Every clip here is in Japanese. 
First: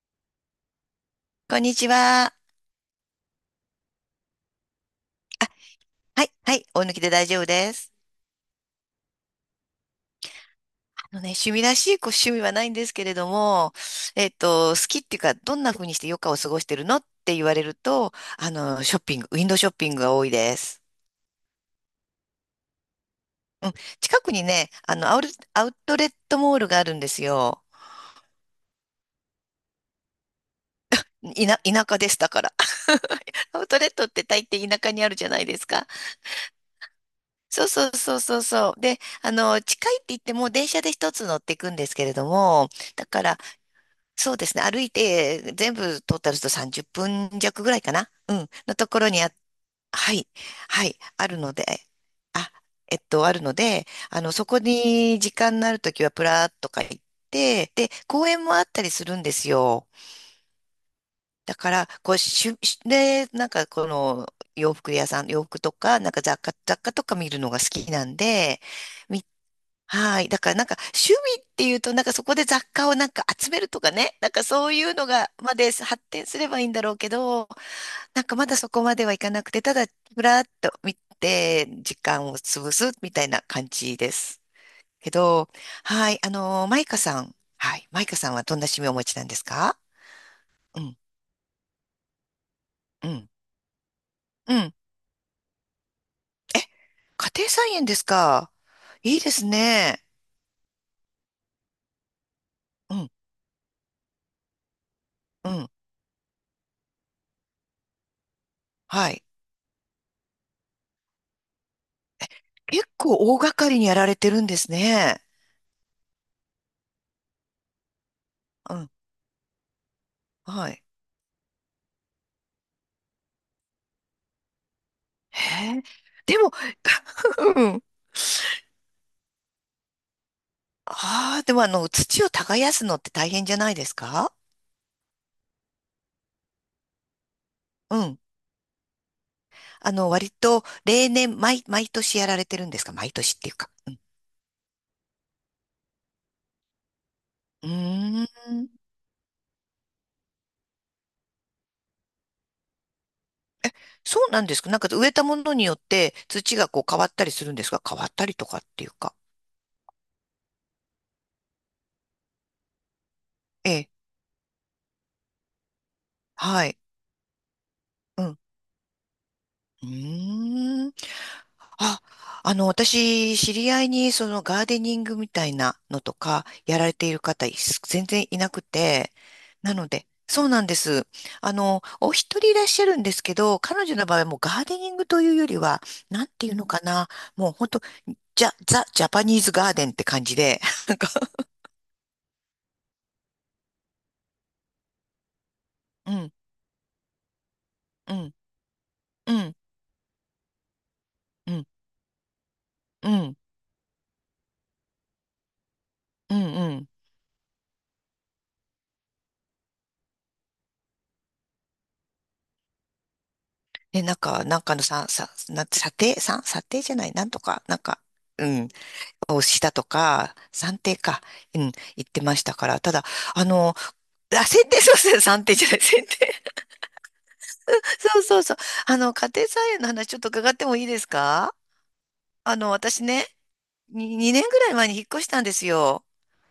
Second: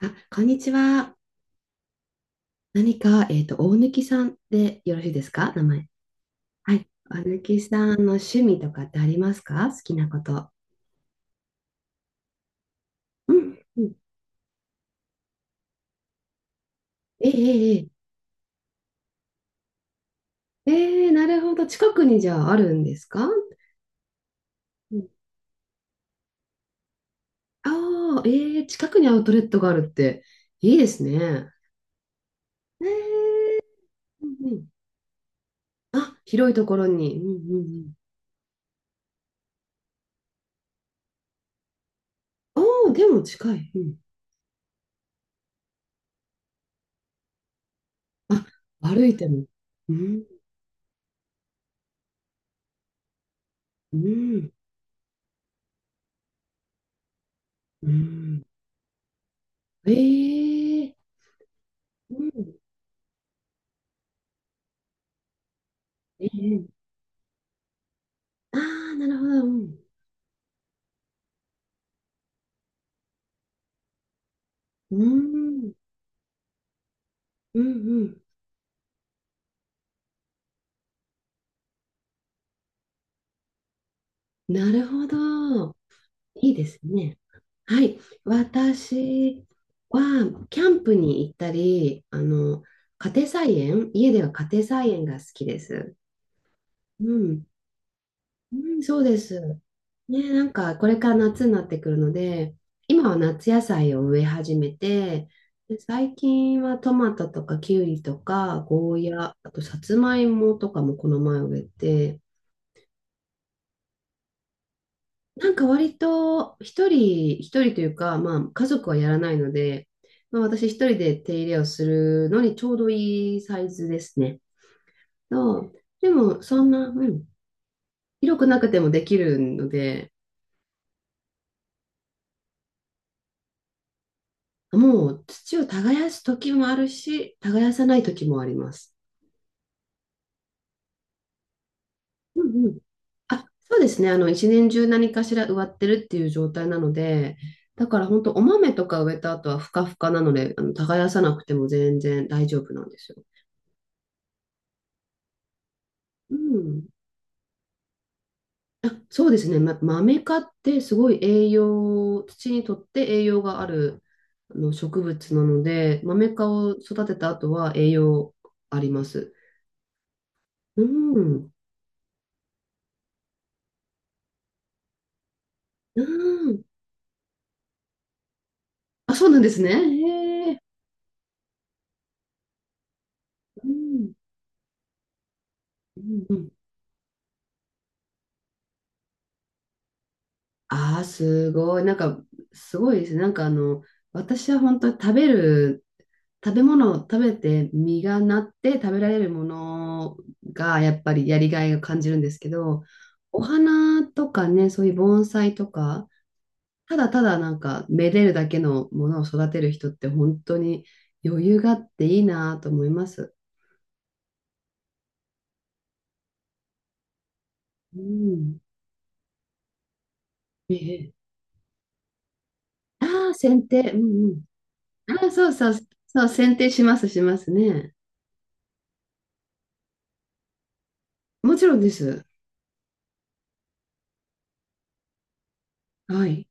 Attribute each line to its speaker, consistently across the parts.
Speaker 1: あ、こんにちは。
Speaker 2: こんにちは。
Speaker 1: 何か、大貫さんでよろしいです
Speaker 2: あ、
Speaker 1: か？名前。
Speaker 2: はい、はい、
Speaker 1: は
Speaker 2: お
Speaker 1: い。
Speaker 2: 抜きで
Speaker 1: 大
Speaker 2: 大丈夫
Speaker 1: 貫
Speaker 2: で
Speaker 1: さん
Speaker 2: す。
Speaker 1: の趣味とかってありますか？好きなこと。
Speaker 2: あのね、趣味らしい趣味はないんですけれど
Speaker 1: うん。
Speaker 2: も、
Speaker 1: うん。
Speaker 2: 好きっていうか、どんな風にして余暇を過ごしてるのっ
Speaker 1: え
Speaker 2: て言われる
Speaker 1: え
Speaker 2: と、ショッピング、ウィンドウショッピングが多いで
Speaker 1: え
Speaker 2: す。
Speaker 1: えええ、なるほど。近くにじゃああるんですか？
Speaker 2: うん、近くにね、
Speaker 1: うん。
Speaker 2: アウトレットモールがあるんですよ。
Speaker 1: ああ、ええ、近くにアウトレットがあるって、いいですね。
Speaker 2: 田舎です、だから。
Speaker 1: ええ、
Speaker 2: アウトレットって
Speaker 1: うん
Speaker 2: 大
Speaker 1: うん。
Speaker 2: 抵田舎にあるじゃないですか。
Speaker 1: あ、広いところに。うんうん
Speaker 2: そう
Speaker 1: う
Speaker 2: そう
Speaker 1: ん。
Speaker 2: そうそうそう。で、近いって言っても電車で一つ乗っていくんですけれども、
Speaker 1: おお、で
Speaker 2: だ
Speaker 1: も
Speaker 2: から、
Speaker 1: 近い。うん。
Speaker 2: そうですね。歩いて、全部トータルすると30分弱ぐらいかな。うん。の
Speaker 1: あ、
Speaker 2: とこ
Speaker 1: 歩
Speaker 2: ろ
Speaker 1: い
Speaker 2: に
Speaker 1: ても。う
Speaker 2: は
Speaker 1: ん。
Speaker 2: い。はい。あるので、あ、えっと、あるので、
Speaker 1: う
Speaker 2: そ
Speaker 1: ん。
Speaker 2: こに時間のあるときはプラーっとか行って、
Speaker 1: う
Speaker 2: で、公
Speaker 1: ん。
Speaker 2: 園もあったりするんですよ。
Speaker 1: ええ、
Speaker 2: だから、こ
Speaker 1: う
Speaker 2: う、し
Speaker 1: ん。
Speaker 2: ゅ、しで、なんかこの洋服屋さん、洋服とか、なんか
Speaker 1: ええ、
Speaker 2: 雑貨とか見るのが好きなん
Speaker 1: あ
Speaker 2: で、
Speaker 1: あ、なるほ
Speaker 2: 見
Speaker 1: ど。うん。
Speaker 2: はい。だからなんか趣味っていうとなんかそこで雑貨をなんか集めるとかね。なんかそういう
Speaker 1: う
Speaker 2: のがま
Speaker 1: ー
Speaker 2: で
Speaker 1: ん。
Speaker 2: 発展すればいいんだろうけど、
Speaker 1: うんうん。
Speaker 2: なんかまだそこまではいかなくて、ただふらっと見て時間を潰すみたいな感じです。
Speaker 1: なるほ
Speaker 2: けど、
Speaker 1: ど。
Speaker 2: はい。あ
Speaker 1: いいで
Speaker 2: の
Speaker 1: す
Speaker 2: マイカ
Speaker 1: ね。
Speaker 2: さん。は
Speaker 1: は
Speaker 2: い。
Speaker 1: い。
Speaker 2: マイカさんはどんな趣味をお持ちなんです
Speaker 1: 私
Speaker 2: か？
Speaker 1: は、キャ
Speaker 2: う
Speaker 1: ンプ
Speaker 2: ん。
Speaker 1: に行ったり、あの、
Speaker 2: う
Speaker 1: 家庭
Speaker 2: ん。
Speaker 1: 菜園、家では家
Speaker 2: う
Speaker 1: 庭
Speaker 2: ん。
Speaker 1: 菜園が好きです。
Speaker 2: え、
Speaker 1: う
Speaker 2: 家
Speaker 1: ん。
Speaker 2: 庭菜園ですか？
Speaker 1: うん、そう
Speaker 2: い
Speaker 1: で
Speaker 2: いです
Speaker 1: す。
Speaker 2: ね。
Speaker 1: ね、なんか、これから夏になってくるので、
Speaker 2: う
Speaker 1: 今
Speaker 2: ん。
Speaker 1: は夏野菜を植え始めて、
Speaker 2: うん。
Speaker 1: で、最近はトマトとかキュウリとか、ゴー
Speaker 2: はい。
Speaker 1: ヤ、あとさつまいもとかもこの前植えて、
Speaker 2: 結構大掛かりにやられてるんですね。
Speaker 1: なんか割と一人、一人というか、まあ家
Speaker 2: う
Speaker 1: 族
Speaker 2: ん。
Speaker 1: はやらないので、まあ私
Speaker 2: は
Speaker 1: 一
Speaker 2: い。
Speaker 1: 人で手入れをするのにちょうどいいサイズですね。そう、
Speaker 2: へえ。
Speaker 1: で
Speaker 2: で
Speaker 1: も
Speaker 2: も、
Speaker 1: そんな、うん、
Speaker 2: うん。
Speaker 1: 広くなくてもできるので、
Speaker 2: ああ、でも土を耕すのって大変じゃないですか？
Speaker 1: もう土を耕す時もあるし、耕さな
Speaker 2: う
Speaker 1: い
Speaker 2: ん。
Speaker 1: 時もあります。
Speaker 2: 割と、例年、毎年やら
Speaker 1: う
Speaker 2: れて
Speaker 1: ん
Speaker 2: る
Speaker 1: う
Speaker 2: ん
Speaker 1: ん。
Speaker 2: ですか？毎年っ
Speaker 1: あ、
Speaker 2: ていうか。
Speaker 1: そうで
Speaker 2: うん。
Speaker 1: すね。あの、一年中何かしら植わってるっていう状態なので、
Speaker 2: う
Speaker 1: だから本
Speaker 2: ー
Speaker 1: 当お
Speaker 2: ん。
Speaker 1: 豆とか植えた後はふかふかなので、あの、耕さなくても全然大丈夫なんですよ。
Speaker 2: そうなんですか？なんか植えたものによって
Speaker 1: う
Speaker 2: 土がこう
Speaker 1: ん。
Speaker 2: 変わったりするんですか？変わったりとかってい
Speaker 1: あ、
Speaker 2: うか。
Speaker 1: そうですね。ま、豆科ってすごい栄養、土にとって栄養があ
Speaker 2: ええ。
Speaker 1: るあの植物なので、豆メ科
Speaker 2: は
Speaker 1: を
Speaker 2: い。
Speaker 1: 育てた後は栄
Speaker 2: う
Speaker 1: 養
Speaker 2: ん。
Speaker 1: あります。
Speaker 2: う
Speaker 1: う
Speaker 2: ーん。
Speaker 1: ん。
Speaker 2: あ、私、知り合いに、ガーデニングみたいなの
Speaker 1: う
Speaker 2: とか、
Speaker 1: ん。
Speaker 2: やられている方、全然いなくて、
Speaker 1: あ、そうなんですね。
Speaker 2: なので、そう
Speaker 1: へえ。
Speaker 2: なんです。お一人いらっしゃるんですけど、
Speaker 1: う
Speaker 2: 彼女の
Speaker 1: ん。
Speaker 2: 場合はもうガーデニングというよりは、
Speaker 1: う
Speaker 2: な
Speaker 1: ん
Speaker 2: ん
Speaker 1: う
Speaker 2: て
Speaker 1: ん。
Speaker 2: いうのかな、もう本当、ザ・ジャパニーズガーデンって感じで、な
Speaker 1: あ
Speaker 2: ん
Speaker 1: あ、
Speaker 2: か、
Speaker 1: すごい。なんか、すごいですね。なんかあの、私は本当に食べる
Speaker 2: うん、
Speaker 1: 食べ物を食べて実
Speaker 2: う
Speaker 1: が
Speaker 2: ん、
Speaker 1: なって食べられる
Speaker 2: う
Speaker 1: も
Speaker 2: ん、
Speaker 1: のがやっぱりやり
Speaker 2: う
Speaker 1: が
Speaker 2: ん、
Speaker 1: いを感じるんですけど、
Speaker 2: うん、
Speaker 1: お花とかね、そういう盆栽とか、
Speaker 2: うん、うん。
Speaker 1: ただただなんかめでるだけのものを育てる人って本当に余裕があっていいなと思います。
Speaker 2: で、なんかのさ、さ、な、査定、査定じゃない、なんとか、なん
Speaker 1: う
Speaker 2: か、う
Speaker 1: ん。
Speaker 2: ん。をしたとか、
Speaker 1: え
Speaker 2: 算定
Speaker 1: え。
Speaker 2: か、うん、言ってましたから、ただ、
Speaker 1: ああ、
Speaker 2: あ
Speaker 1: 剪
Speaker 2: の、
Speaker 1: 定。うんうん。
Speaker 2: あ、剪定、そうですね
Speaker 1: ああ、
Speaker 2: 算
Speaker 1: そう
Speaker 2: 定じゃ
Speaker 1: そう、
Speaker 2: ない、
Speaker 1: そ
Speaker 2: 剪
Speaker 1: う、
Speaker 2: 定。
Speaker 1: 剪定します、しますね。
Speaker 2: そうそうそう。家庭菜園の話ちょっと伺ってもいいですか？
Speaker 1: もちろんです。
Speaker 2: 私ね、に2、年ぐらい前に引っ越したんですよ。
Speaker 1: はい。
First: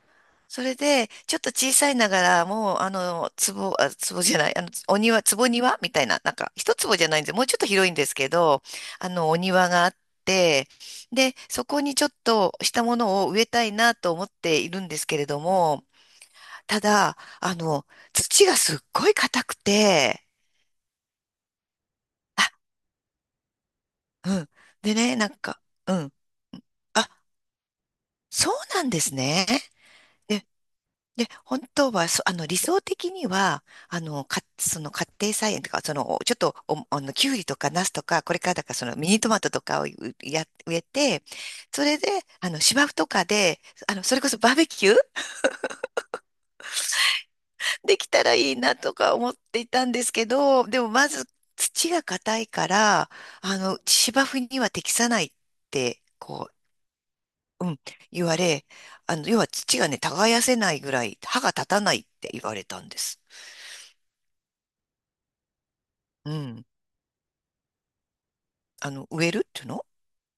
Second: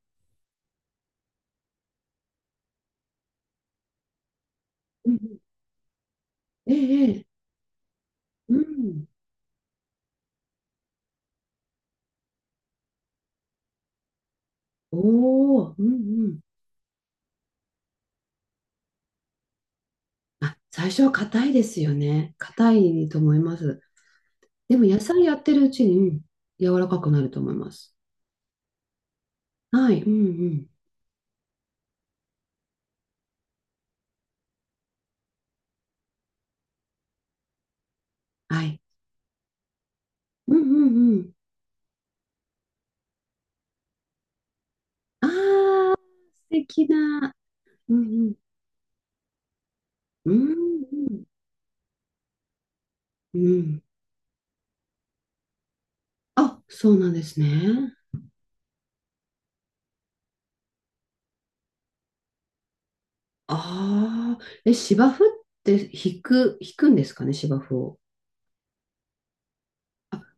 Speaker 2: それで、ちょっと小さいながら、もう、壺、あ、壺じゃない、お
Speaker 1: うんう
Speaker 2: 庭、
Speaker 1: ん、
Speaker 2: 壺庭みたいな、なんか、
Speaker 1: え
Speaker 2: 一坪じゃないん
Speaker 1: え、
Speaker 2: で
Speaker 1: ええ、
Speaker 2: すよ。もうちょっと広いんですけ
Speaker 1: う
Speaker 2: ど、
Speaker 1: ん。
Speaker 2: お庭があって、で、そこにちょっとしたものを植えたいなと思っているんで
Speaker 1: お
Speaker 2: すけれど
Speaker 1: お、う
Speaker 2: も、
Speaker 1: んうん。
Speaker 2: ただ、土がすっごい硬くて、
Speaker 1: あ、最初は硬いですよね。
Speaker 2: あ、
Speaker 1: 硬いと思います。
Speaker 2: うん。
Speaker 1: でも
Speaker 2: で
Speaker 1: 野
Speaker 2: ね、
Speaker 1: 菜
Speaker 2: な
Speaker 1: や
Speaker 2: ん
Speaker 1: って
Speaker 2: か、
Speaker 1: るうち
Speaker 2: う
Speaker 1: に、う
Speaker 2: ん。
Speaker 1: ん、柔らか
Speaker 2: あ、
Speaker 1: くなると思います。
Speaker 2: そうなんですね。
Speaker 1: はい、うん
Speaker 2: で、
Speaker 1: うん。
Speaker 2: で、本当は、そ、あの、理想的には、その家庭菜園とか、その、ちょっと、お、あの、きゅうりとか、ナスとか、これからだ
Speaker 1: は
Speaker 2: から、
Speaker 1: い。
Speaker 2: その、ミニトマトとかを
Speaker 1: うんう
Speaker 2: 植え
Speaker 1: んう
Speaker 2: て、
Speaker 1: ん。
Speaker 2: それで、芝生とかで、それこそバーベキュー
Speaker 1: ああ、素敵な。うん
Speaker 2: できた
Speaker 1: う
Speaker 2: ら
Speaker 1: ん。
Speaker 2: いいなとか思っていたんですけ
Speaker 1: う
Speaker 2: ど、でもま
Speaker 1: ん
Speaker 2: ず土が硬いから、
Speaker 1: うん。うん。
Speaker 2: 芝生には適さないって、
Speaker 1: あ、そうなんです
Speaker 2: うん、
Speaker 1: ね。
Speaker 2: 言われ、要は土がね、耕せないぐらい歯が立たないって言われたんです。
Speaker 1: ああ、え、芝生って引
Speaker 2: う
Speaker 1: く、
Speaker 2: ん。
Speaker 1: 引くんですかね、芝生を。
Speaker 2: 植えるっていうの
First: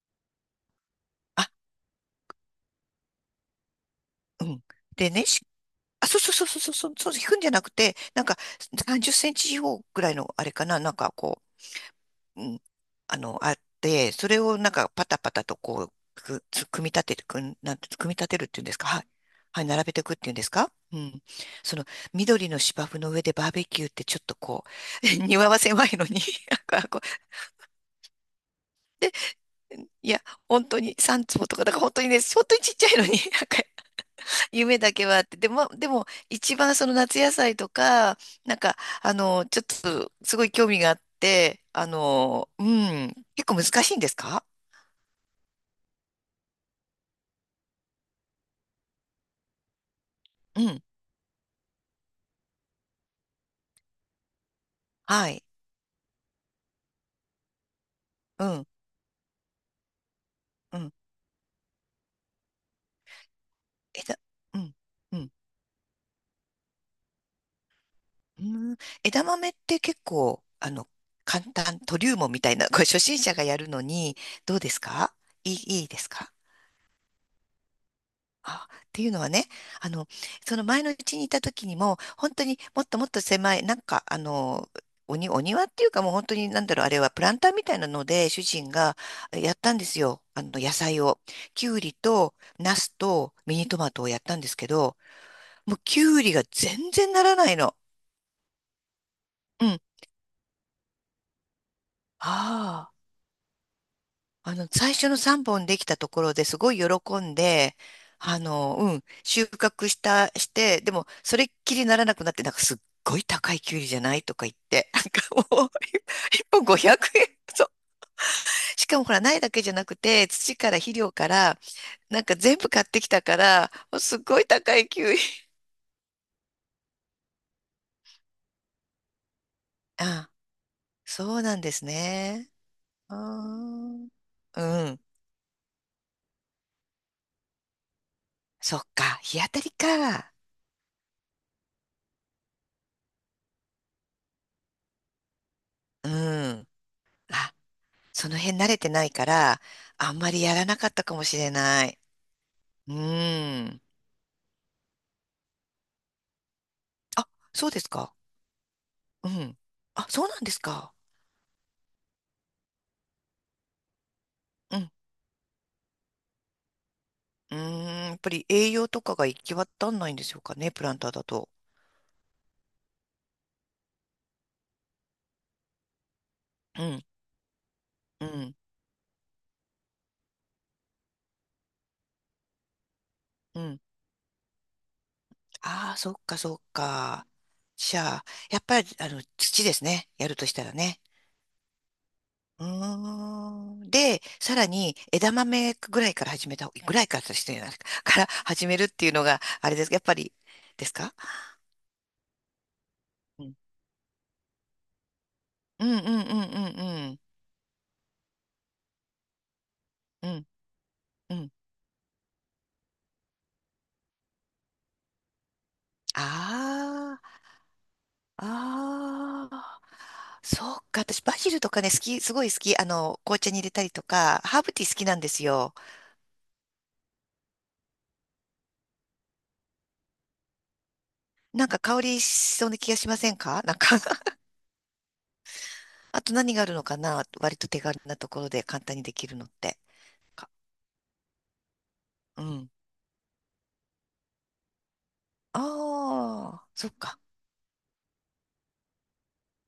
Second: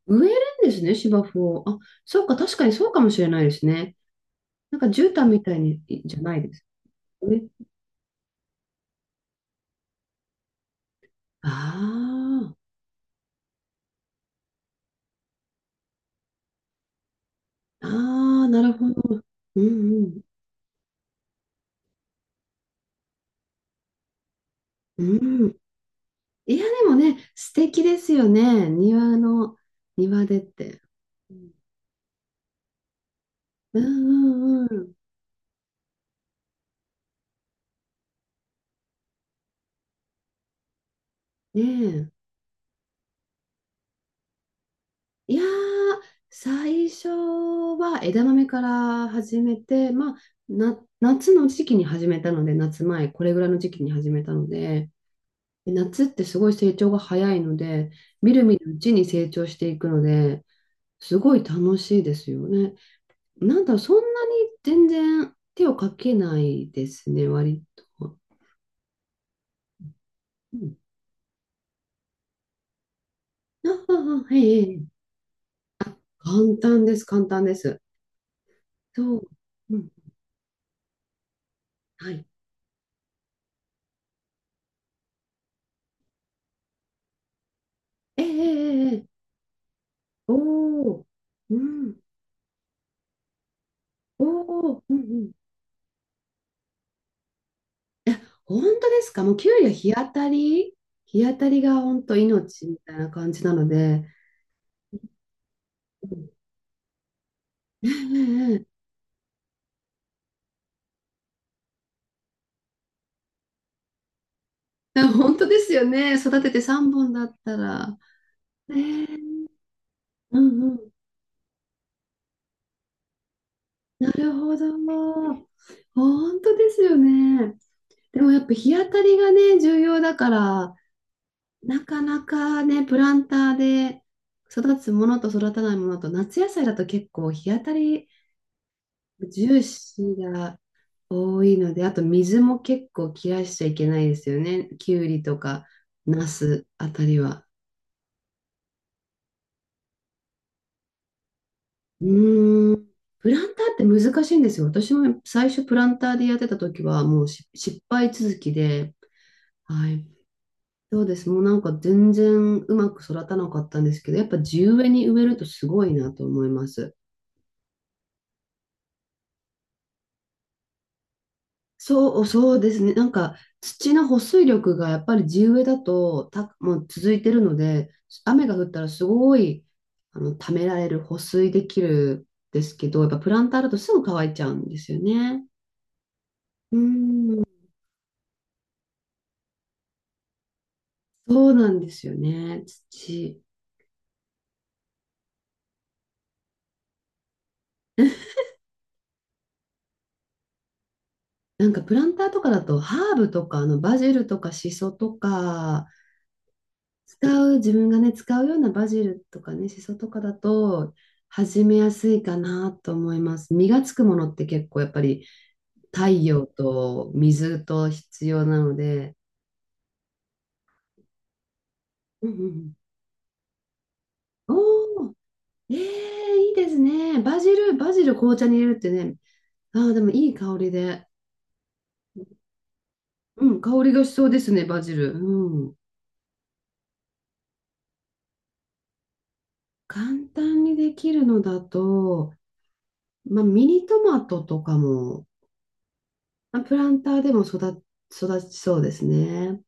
Speaker 1: 植えるんですね、芝生
Speaker 2: あ、
Speaker 1: を。あ、そうか、確かにそうかもしれないですね。
Speaker 2: うん。
Speaker 1: なんか
Speaker 2: で
Speaker 1: 絨
Speaker 2: ね、
Speaker 1: 毯みたいに、じ
Speaker 2: そ
Speaker 1: ゃ
Speaker 2: うそう
Speaker 1: ない
Speaker 2: そう
Speaker 1: で
Speaker 2: そう
Speaker 1: す
Speaker 2: そう、そう、そう、引くん
Speaker 1: ね。
Speaker 2: じゃなくて、なんか30センチ四方ぐらいのあれかな、なんかこ
Speaker 1: あ
Speaker 2: う
Speaker 1: あ。
Speaker 2: ん、あって、それをなんかパタパタとこう、組み立て
Speaker 1: あ
Speaker 2: る
Speaker 1: あ、
Speaker 2: って
Speaker 1: な
Speaker 2: いうん
Speaker 1: る
Speaker 2: ですか？
Speaker 1: ほ
Speaker 2: はい。
Speaker 1: ど。う
Speaker 2: はい、並べていくっ
Speaker 1: ん
Speaker 2: ていうんですか？うん。その、緑の芝生の上でバーベキューってちょっとこ
Speaker 1: う
Speaker 2: う、
Speaker 1: ん。う
Speaker 2: 庭
Speaker 1: ん。
Speaker 2: は狭いのに、
Speaker 1: いや、
Speaker 2: なんか
Speaker 1: でも
Speaker 2: こ
Speaker 1: ね、素敵ですよね。庭の、
Speaker 2: う、いや、
Speaker 1: 庭でっ
Speaker 2: 本当
Speaker 1: て。
Speaker 2: に三
Speaker 1: う
Speaker 2: 坪
Speaker 1: ん
Speaker 2: とか、だから本当にね、本当にちっちゃいのに、なんか、
Speaker 1: うんう
Speaker 2: 夢だ
Speaker 1: ん。
Speaker 2: けはあって、でも、一番その夏野菜とか、なんか、ちょっと、すごい興味があって、
Speaker 1: ね
Speaker 2: うん、結構難しいんですか？
Speaker 1: え。いやー、最初は枝豆から始めて、まあ、
Speaker 2: うん。
Speaker 1: 夏の時期に始めたので、夏前、これぐらいの時期に始めたので、
Speaker 2: はい。
Speaker 1: で夏ってすごい成長が早いので、みる
Speaker 2: う
Speaker 1: み
Speaker 2: ん、
Speaker 1: るうちに成長していくので、
Speaker 2: うん。
Speaker 1: すごい楽しいですよね。なんだ、そん
Speaker 2: 枝、
Speaker 1: なに
Speaker 2: うん、
Speaker 1: 全
Speaker 2: うん。
Speaker 1: 然手をかけないですね、割と。
Speaker 2: うーん、枝豆って結構、
Speaker 1: うん、
Speaker 2: 簡単、トリウムみたいな、これ初心者がやる
Speaker 1: あ
Speaker 2: の
Speaker 1: あ、
Speaker 2: に、
Speaker 1: あ、え
Speaker 2: どう
Speaker 1: え、
Speaker 2: で
Speaker 1: え
Speaker 2: す
Speaker 1: え、
Speaker 2: か？いい、いいですか？
Speaker 1: 簡単です、簡単です。
Speaker 2: あ、っていう
Speaker 1: そ
Speaker 2: の
Speaker 1: う。
Speaker 2: はね、
Speaker 1: うん、
Speaker 2: あの、その前のうちにいた時にも、
Speaker 1: はい。
Speaker 2: 本当にもっともっと狭い、なんか、お庭っていうかもう本当になんだろう、あれはプランターみたいなの
Speaker 1: ええ、え
Speaker 2: で、主人
Speaker 1: え、
Speaker 2: が
Speaker 1: ええ、
Speaker 2: やったんですよ。
Speaker 1: お
Speaker 2: 野菜
Speaker 1: お、
Speaker 2: を。
Speaker 1: う
Speaker 2: きゅうり
Speaker 1: ん、
Speaker 2: と、ナスと、ミニトマトをやっ
Speaker 1: お
Speaker 2: たんですけ
Speaker 1: お、うん
Speaker 2: ど、
Speaker 1: うん。
Speaker 2: もうきゅうりが全然ならないの。
Speaker 1: え、本当ですか？もうキュウリ
Speaker 2: う
Speaker 1: は
Speaker 2: ん。
Speaker 1: 日当たり、日当たりが本当命み
Speaker 2: あ
Speaker 1: た
Speaker 2: あ。
Speaker 1: いな感じなので。
Speaker 2: 最初の3本できた
Speaker 1: う
Speaker 2: とこ
Speaker 1: ん、
Speaker 2: ろですごい喜んで、
Speaker 1: ええ、ええ、
Speaker 2: うん、収穫した、して、でも、それっきりならなくなって、なんかすっごい高いきゅうりじゃないとか言って、な
Speaker 1: ええ、
Speaker 2: ん
Speaker 1: 本当
Speaker 2: か
Speaker 1: で
Speaker 2: もう、
Speaker 1: すよ
Speaker 2: 1
Speaker 1: ね。育てて
Speaker 2: 本
Speaker 1: 3
Speaker 2: 500
Speaker 1: 本だっ
Speaker 2: 円。
Speaker 1: た
Speaker 2: そう。
Speaker 1: ら。え
Speaker 2: しかも
Speaker 1: え、
Speaker 2: ほら、苗だけじゃなくて、
Speaker 1: う
Speaker 2: 土から
Speaker 1: ん、
Speaker 2: 肥料から、なんか全部買ってきたから、もう
Speaker 1: な
Speaker 2: すっ
Speaker 1: る
Speaker 2: ごい
Speaker 1: ほど。
Speaker 2: 高いきゅうり。
Speaker 1: 本当ですよね。でもやっぱ日当たりがね、重要だ
Speaker 2: あ、
Speaker 1: から、
Speaker 2: そうなんで
Speaker 1: な
Speaker 2: す
Speaker 1: かな
Speaker 2: ね。
Speaker 1: かね、プラ
Speaker 2: あ
Speaker 1: ンターで
Speaker 2: ー、
Speaker 1: 育
Speaker 2: う
Speaker 1: つ
Speaker 2: ん。
Speaker 1: ものと育たないものと、夏野菜だと結構日当たり
Speaker 2: そっか。日当た
Speaker 1: 重
Speaker 2: り
Speaker 1: 視
Speaker 2: か。
Speaker 1: が多いので、あと水も結構切らしちゃいけないですよね。きゅうりとか、
Speaker 2: う
Speaker 1: ナス
Speaker 2: ん。
Speaker 1: あたりは。
Speaker 2: あ、その辺慣れてないから、あんまりやらなかったかもしれない。
Speaker 1: うーん。
Speaker 2: う
Speaker 1: プランターっ
Speaker 2: ん。
Speaker 1: て難しいんですよ。私も最初プランターでやってた時はもう
Speaker 2: あ、そうで
Speaker 1: 失
Speaker 2: す
Speaker 1: 敗
Speaker 2: か？
Speaker 1: 続きで、
Speaker 2: うん。
Speaker 1: はい、
Speaker 2: あ、そうなんですか？
Speaker 1: そうです。もうなんか全然うまく育たなかったんですけど、やっぱ地
Speaker 2: う
Speaker 1: 植え
Speaker 2: ん。
Speaker 1: に植えるとすごいなと思います。
Speaker 2: うーん。やっぱり栄養とかが行き渡んないんでしょうかね、プランターだと。
Speaker 1: そう、そうですね。なんか土の保水力がやっぱり地植えだと、も
Speaker 2: う
Speaker 1: う
Speaker 2: ん。
Speaker 1: 続いてるので、
Speaker 2: う
Speaker 1: 雨が
Speaker 2: ん。
Speaker 1: 降ったらすごい、あの、ためられる、保水できるんですけど、やっぱプランタ
Speaker 2: う
Speaker 1: ーだと
Speaker 2: ん。
Speaker 1: すぐ乾いちゃうんですよね。
Speaker 2: ああ、そっか、そっ
Speaker 1: うー
Speaker 2: か。
Speaker 1: ん、
Speaker 2: じゃあ、やっぱり、土ですね。やるとしたらね。
Speaker 1: そうなんですよね。
Speaker 2: う
Speaker 1: 土。
Speaker 2: ーん。で、さらに枝豆ぐらいから始めた方、ぐらいからとしてないか、から始めるっていうのが、あれです。やっぱり、ですか？
Speaker 1: なんかプランターとかだとハーブ
Speaker 2: う
Speaker 1: と
Speaker 2: ん。
Speaker 1: か、あの、バジルとかシソと
Speaker 2: う
Speaker 1: か、
Speaker 2: んうんうんうん
Speaker 1: 使う、自分がね、使うようなバジルとかね、シソとか
Speaker 2: う
Speaker 1: だ
Speaker 2: ん。
Speaker 1: と、
Speaker 2: うんうん。
Speaker 1: 始めやすいかなと思います。実がつくものって結構やっぱり太陽と
Speaker 2: あ
Speaker 1: 水と必要なの
Speaker 2: あ、
Speaker 1: で。
Speaker 2: ああ、そうか。私、バジルとかね、好き、
Speaker 1: う
Speaker 2: すごい好
Speaker 1: ん
Speaker 2: き。紅茶に入れたりとか、
Speaker 1: うん。
Speaker 2: ハーブティー好き
Speaker 1: おお、
Speaker 2: なんですよ。
Speaker 1: えー、いいですね。バジル、バジル紅茶に入れるってね。ああ、でもいい香りで。
Speaker 2: なんか香りしそうな気がしません
Speaker 1: うん、
Speaker 2: か？
Speaker 1: 香
Speaker 2: なん
Speaker 1: り
Speaker 2: か
Speaker 1: がしそうで すね、バジル。うん。
Speaker 2: あと何があるのかな？割と手軽なところで簡単にできるのって。
Speaker 1: 簡
Speaker 2: か
Speaker 1: 単にできるのだと、
Speaker 2: うん。
Speaker 1: まあ、ミニトマトとかも、
Speaker 2: あ
Speaker 1: まあ
Speaker 2: あ、
Speaker 1: プラ
Speaker 2: そっ
Speaker 1: ンタ
Speaker 2: か。
Speaker 1: ーでも育ちそうですね。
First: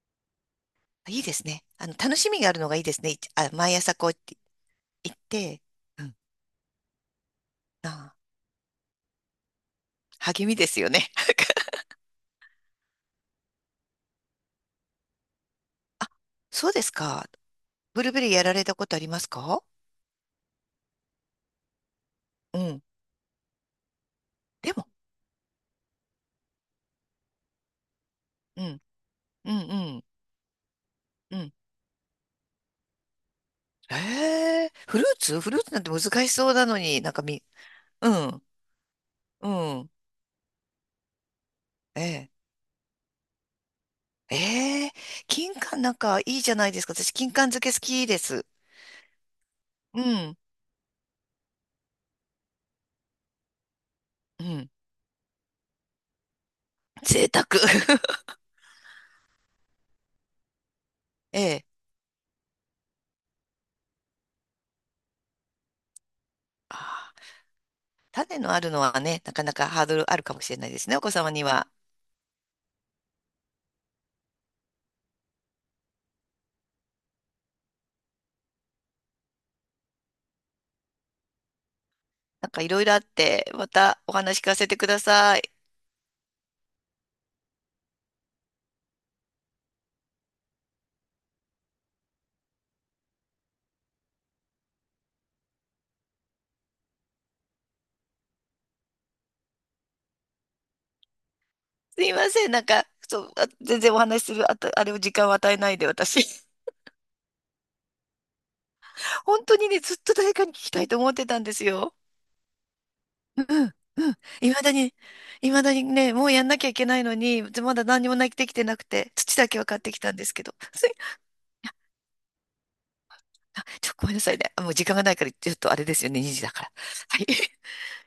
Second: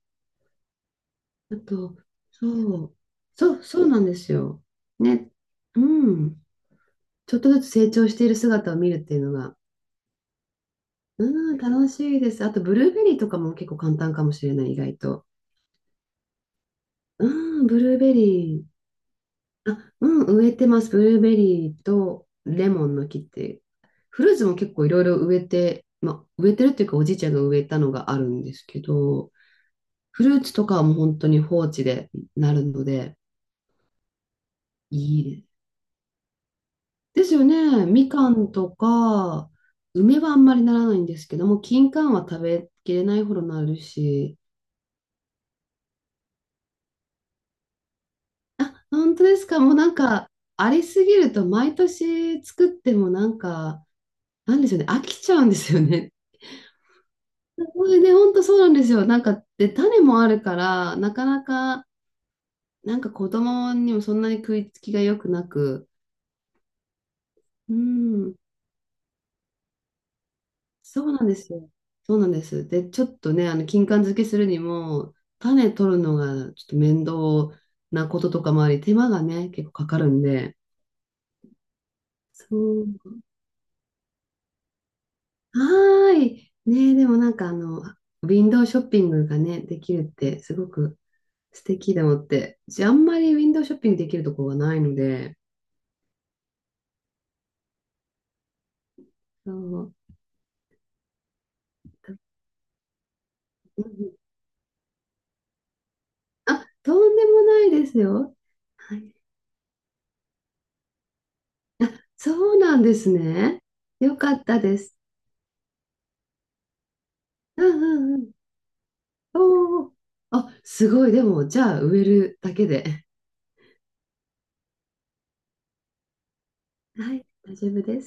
Speaker 2: いいです
Speaker 1: あ
Speaker 2: ね。
Speaker 1: と、
Speaker 2: 楽しみ
Speaker 1: そ
Speaker 2: があるのがいいで
Speaker 1: う、
Speaker 2: すね。いちあ、
Speaker 1: そう、
Speaker 2: 毎
Speaker 1: そう
Speaker 2: 朝
Speaker 1: なん
Speaker 2: こう
Speaker 1: で
Speaker 2: 行
Speaker 1: すよ。
Speaker 2: っ
Speaker 1: ね、
Speaker 2: て、
Speaker 1: う
Speaker 2: うん、
Speaker 1: ん。ちょっとずつ成長
Speaker 2: あ、
Speaker 1: している姿を見るっていうのが、
Speaker 2: 励みですよね。
Speaker 1: うん、楽しいです。あと、ブルーベリーとかも結構簡単かもしれない、意外と。
Speaker 2: そうです
Speaker 1: う
Speaker 2: か。
Speaker 1: ん、ブルー
Speaker 2: ブルー
Speaker 1: ベ
Speaker 2: ベリーやられ
Speaker 1: リ
Speaker 2: たことありますか？
Speaker 1: ー。あ、うん、植えてます。ブルーベリーと
Speaker 2: う
Speaker 1: レ
Speaker 2: ん。
Speaker 1: モンの木って。フルーツも結
Speaker 2: で
Speaker 1: 構
Speaker 2: も、
Speaker 1: いろいろ植えて、まあ、植えてるっていうか、おじいちゃんが植えたのがあるんで
Speaker 2: う
Speaker 1: すけ
Speaker 2: ん、
Speaker 1: ど、
Speaker 2: うん、うん、
Speaker 1: フルーツとかはもう本当
Speaker 2: う
Speaker 1: に
Speaker 2: ん。
Speaker 1: 放置でなるので、
Speaker 2: ええ、フルー
Speaker 1: いいで
Speaker 2: ツ、フル
Speaker 1: す。
Speaker 2: ーツなんて難しそうなのに、なんか
Speaker 1: ですよね。み
Speaker 2: う
Speaker 1: か
Speaker 2: ん、
Speaker 1: んとか、
Speaker 2: うん、
Speaker 1: 梅はあんまりならないんですけども、金
Speaker 2: え
Speaker 1: 柑は
Speaker 2: え、
Speaker 1: 食べきれないほどなるし、
Speaker 2: ええ、金柑なんかいいじゃないですか。私、金柑漬け好きです。
Speaker 1: 本当ですか？もうなん
Speaker 2: う
Speaker 1: か、
Speaker 2: ん、
Speaker 1: ありすぎると毎年作ってもなんか、
Speaker 2: う
Speaker 1: なんで
Speaker 2: ん。
Speaker 1: しょうね、飽きちゃうんですよね。
Speaker 2: 贅沢。
Speaker 1: これね、本当そうなんですよ。なんか、で、種もあるから、なかな
Speaker 2: ええ、
Speaker 1: か、なんか子供にもそんなに食いつきが良くなく、
Speaker 2: あー、
Speaker 1: うん、
Speaker 2: 種のあるのはね、なかなかハードルあるかもしれないですね、お
Speaker 1: そ
Speaker 2: 子
Speaker 1: うなん
Speaker 2: 様
Speaker 1: で
Speaker 2: に
Speaker 1: す
Speaker 2: は。
Speaker 1: よ。そうなんです。で、ちょっとね、あの、金柑漬けするにも、種取るのがちょっと面倒なこととかもあり、手間がね、結構かかるんで。
Speaker 2: なんかい
Speaker 1: そ
Speaker 2: ろいろあっ
Speaker 1: う。
Speaker 2: て、またお話聞かせてください。
Speaker 1: はーい。ねえ、でもなんかあの、ウィンドウショッピングがね、できるってすごく素敵だもって。じゃあ、あんまりウィンドウショッピングできるとこがないので。そう。
Speaker 2: すいません、なんか、そう、あ全
Speaker 1: う
Speaker 2: 然お
Speaker 1: ん、
Speaker 2: 話しする、あと、あれを時間を与えないで、私。
Speaker 1: あ、とんでもないですよ。はい。
Speaker 2: 本当にね、ずっと誰かに聞きたいと思ってたんですよ。
Speaker 1: そうなんです
Speaker 2: う
Speaker 1: ね。
Speaker 2: ん、う
Speaker 1: よ
Speaker 2: ん。
Speaker 1: かったです。
Speaker 2: いまだにね、もうやんなきゃいけないのに、
Speaker 1: う
Speaker 2: ま
Speaker 1: ん
Speaker 2: だ
Speaker 1: う
Speaker 2: 何に
Speaker 1: ん
Speaker 2: も
Speaker 1: う
Speaker 2: な
Speaker 1: ん、
Speaker 2: できてなくて、土だけは買っ
Speaker 1: お
Speaker 2: て
Speaker 1: お、
Speaker 2: きたんですけ
Speaker 1: あ、
Speaker 2: ど。す
Speaker 1: す
Speaker 2: い
Speaker 1: ごい。でも、じゃあ、植えるだけで。
Speaker 2: あ、ちょ、ごめんなさいね。あ、もう時間がないから、ちょっとあれですよね、2時だから。
Speaker 1: は
Speaker 2: は
Speaker 1: い、
Speaker 2: い。
Speaker 1: 大丈夫です。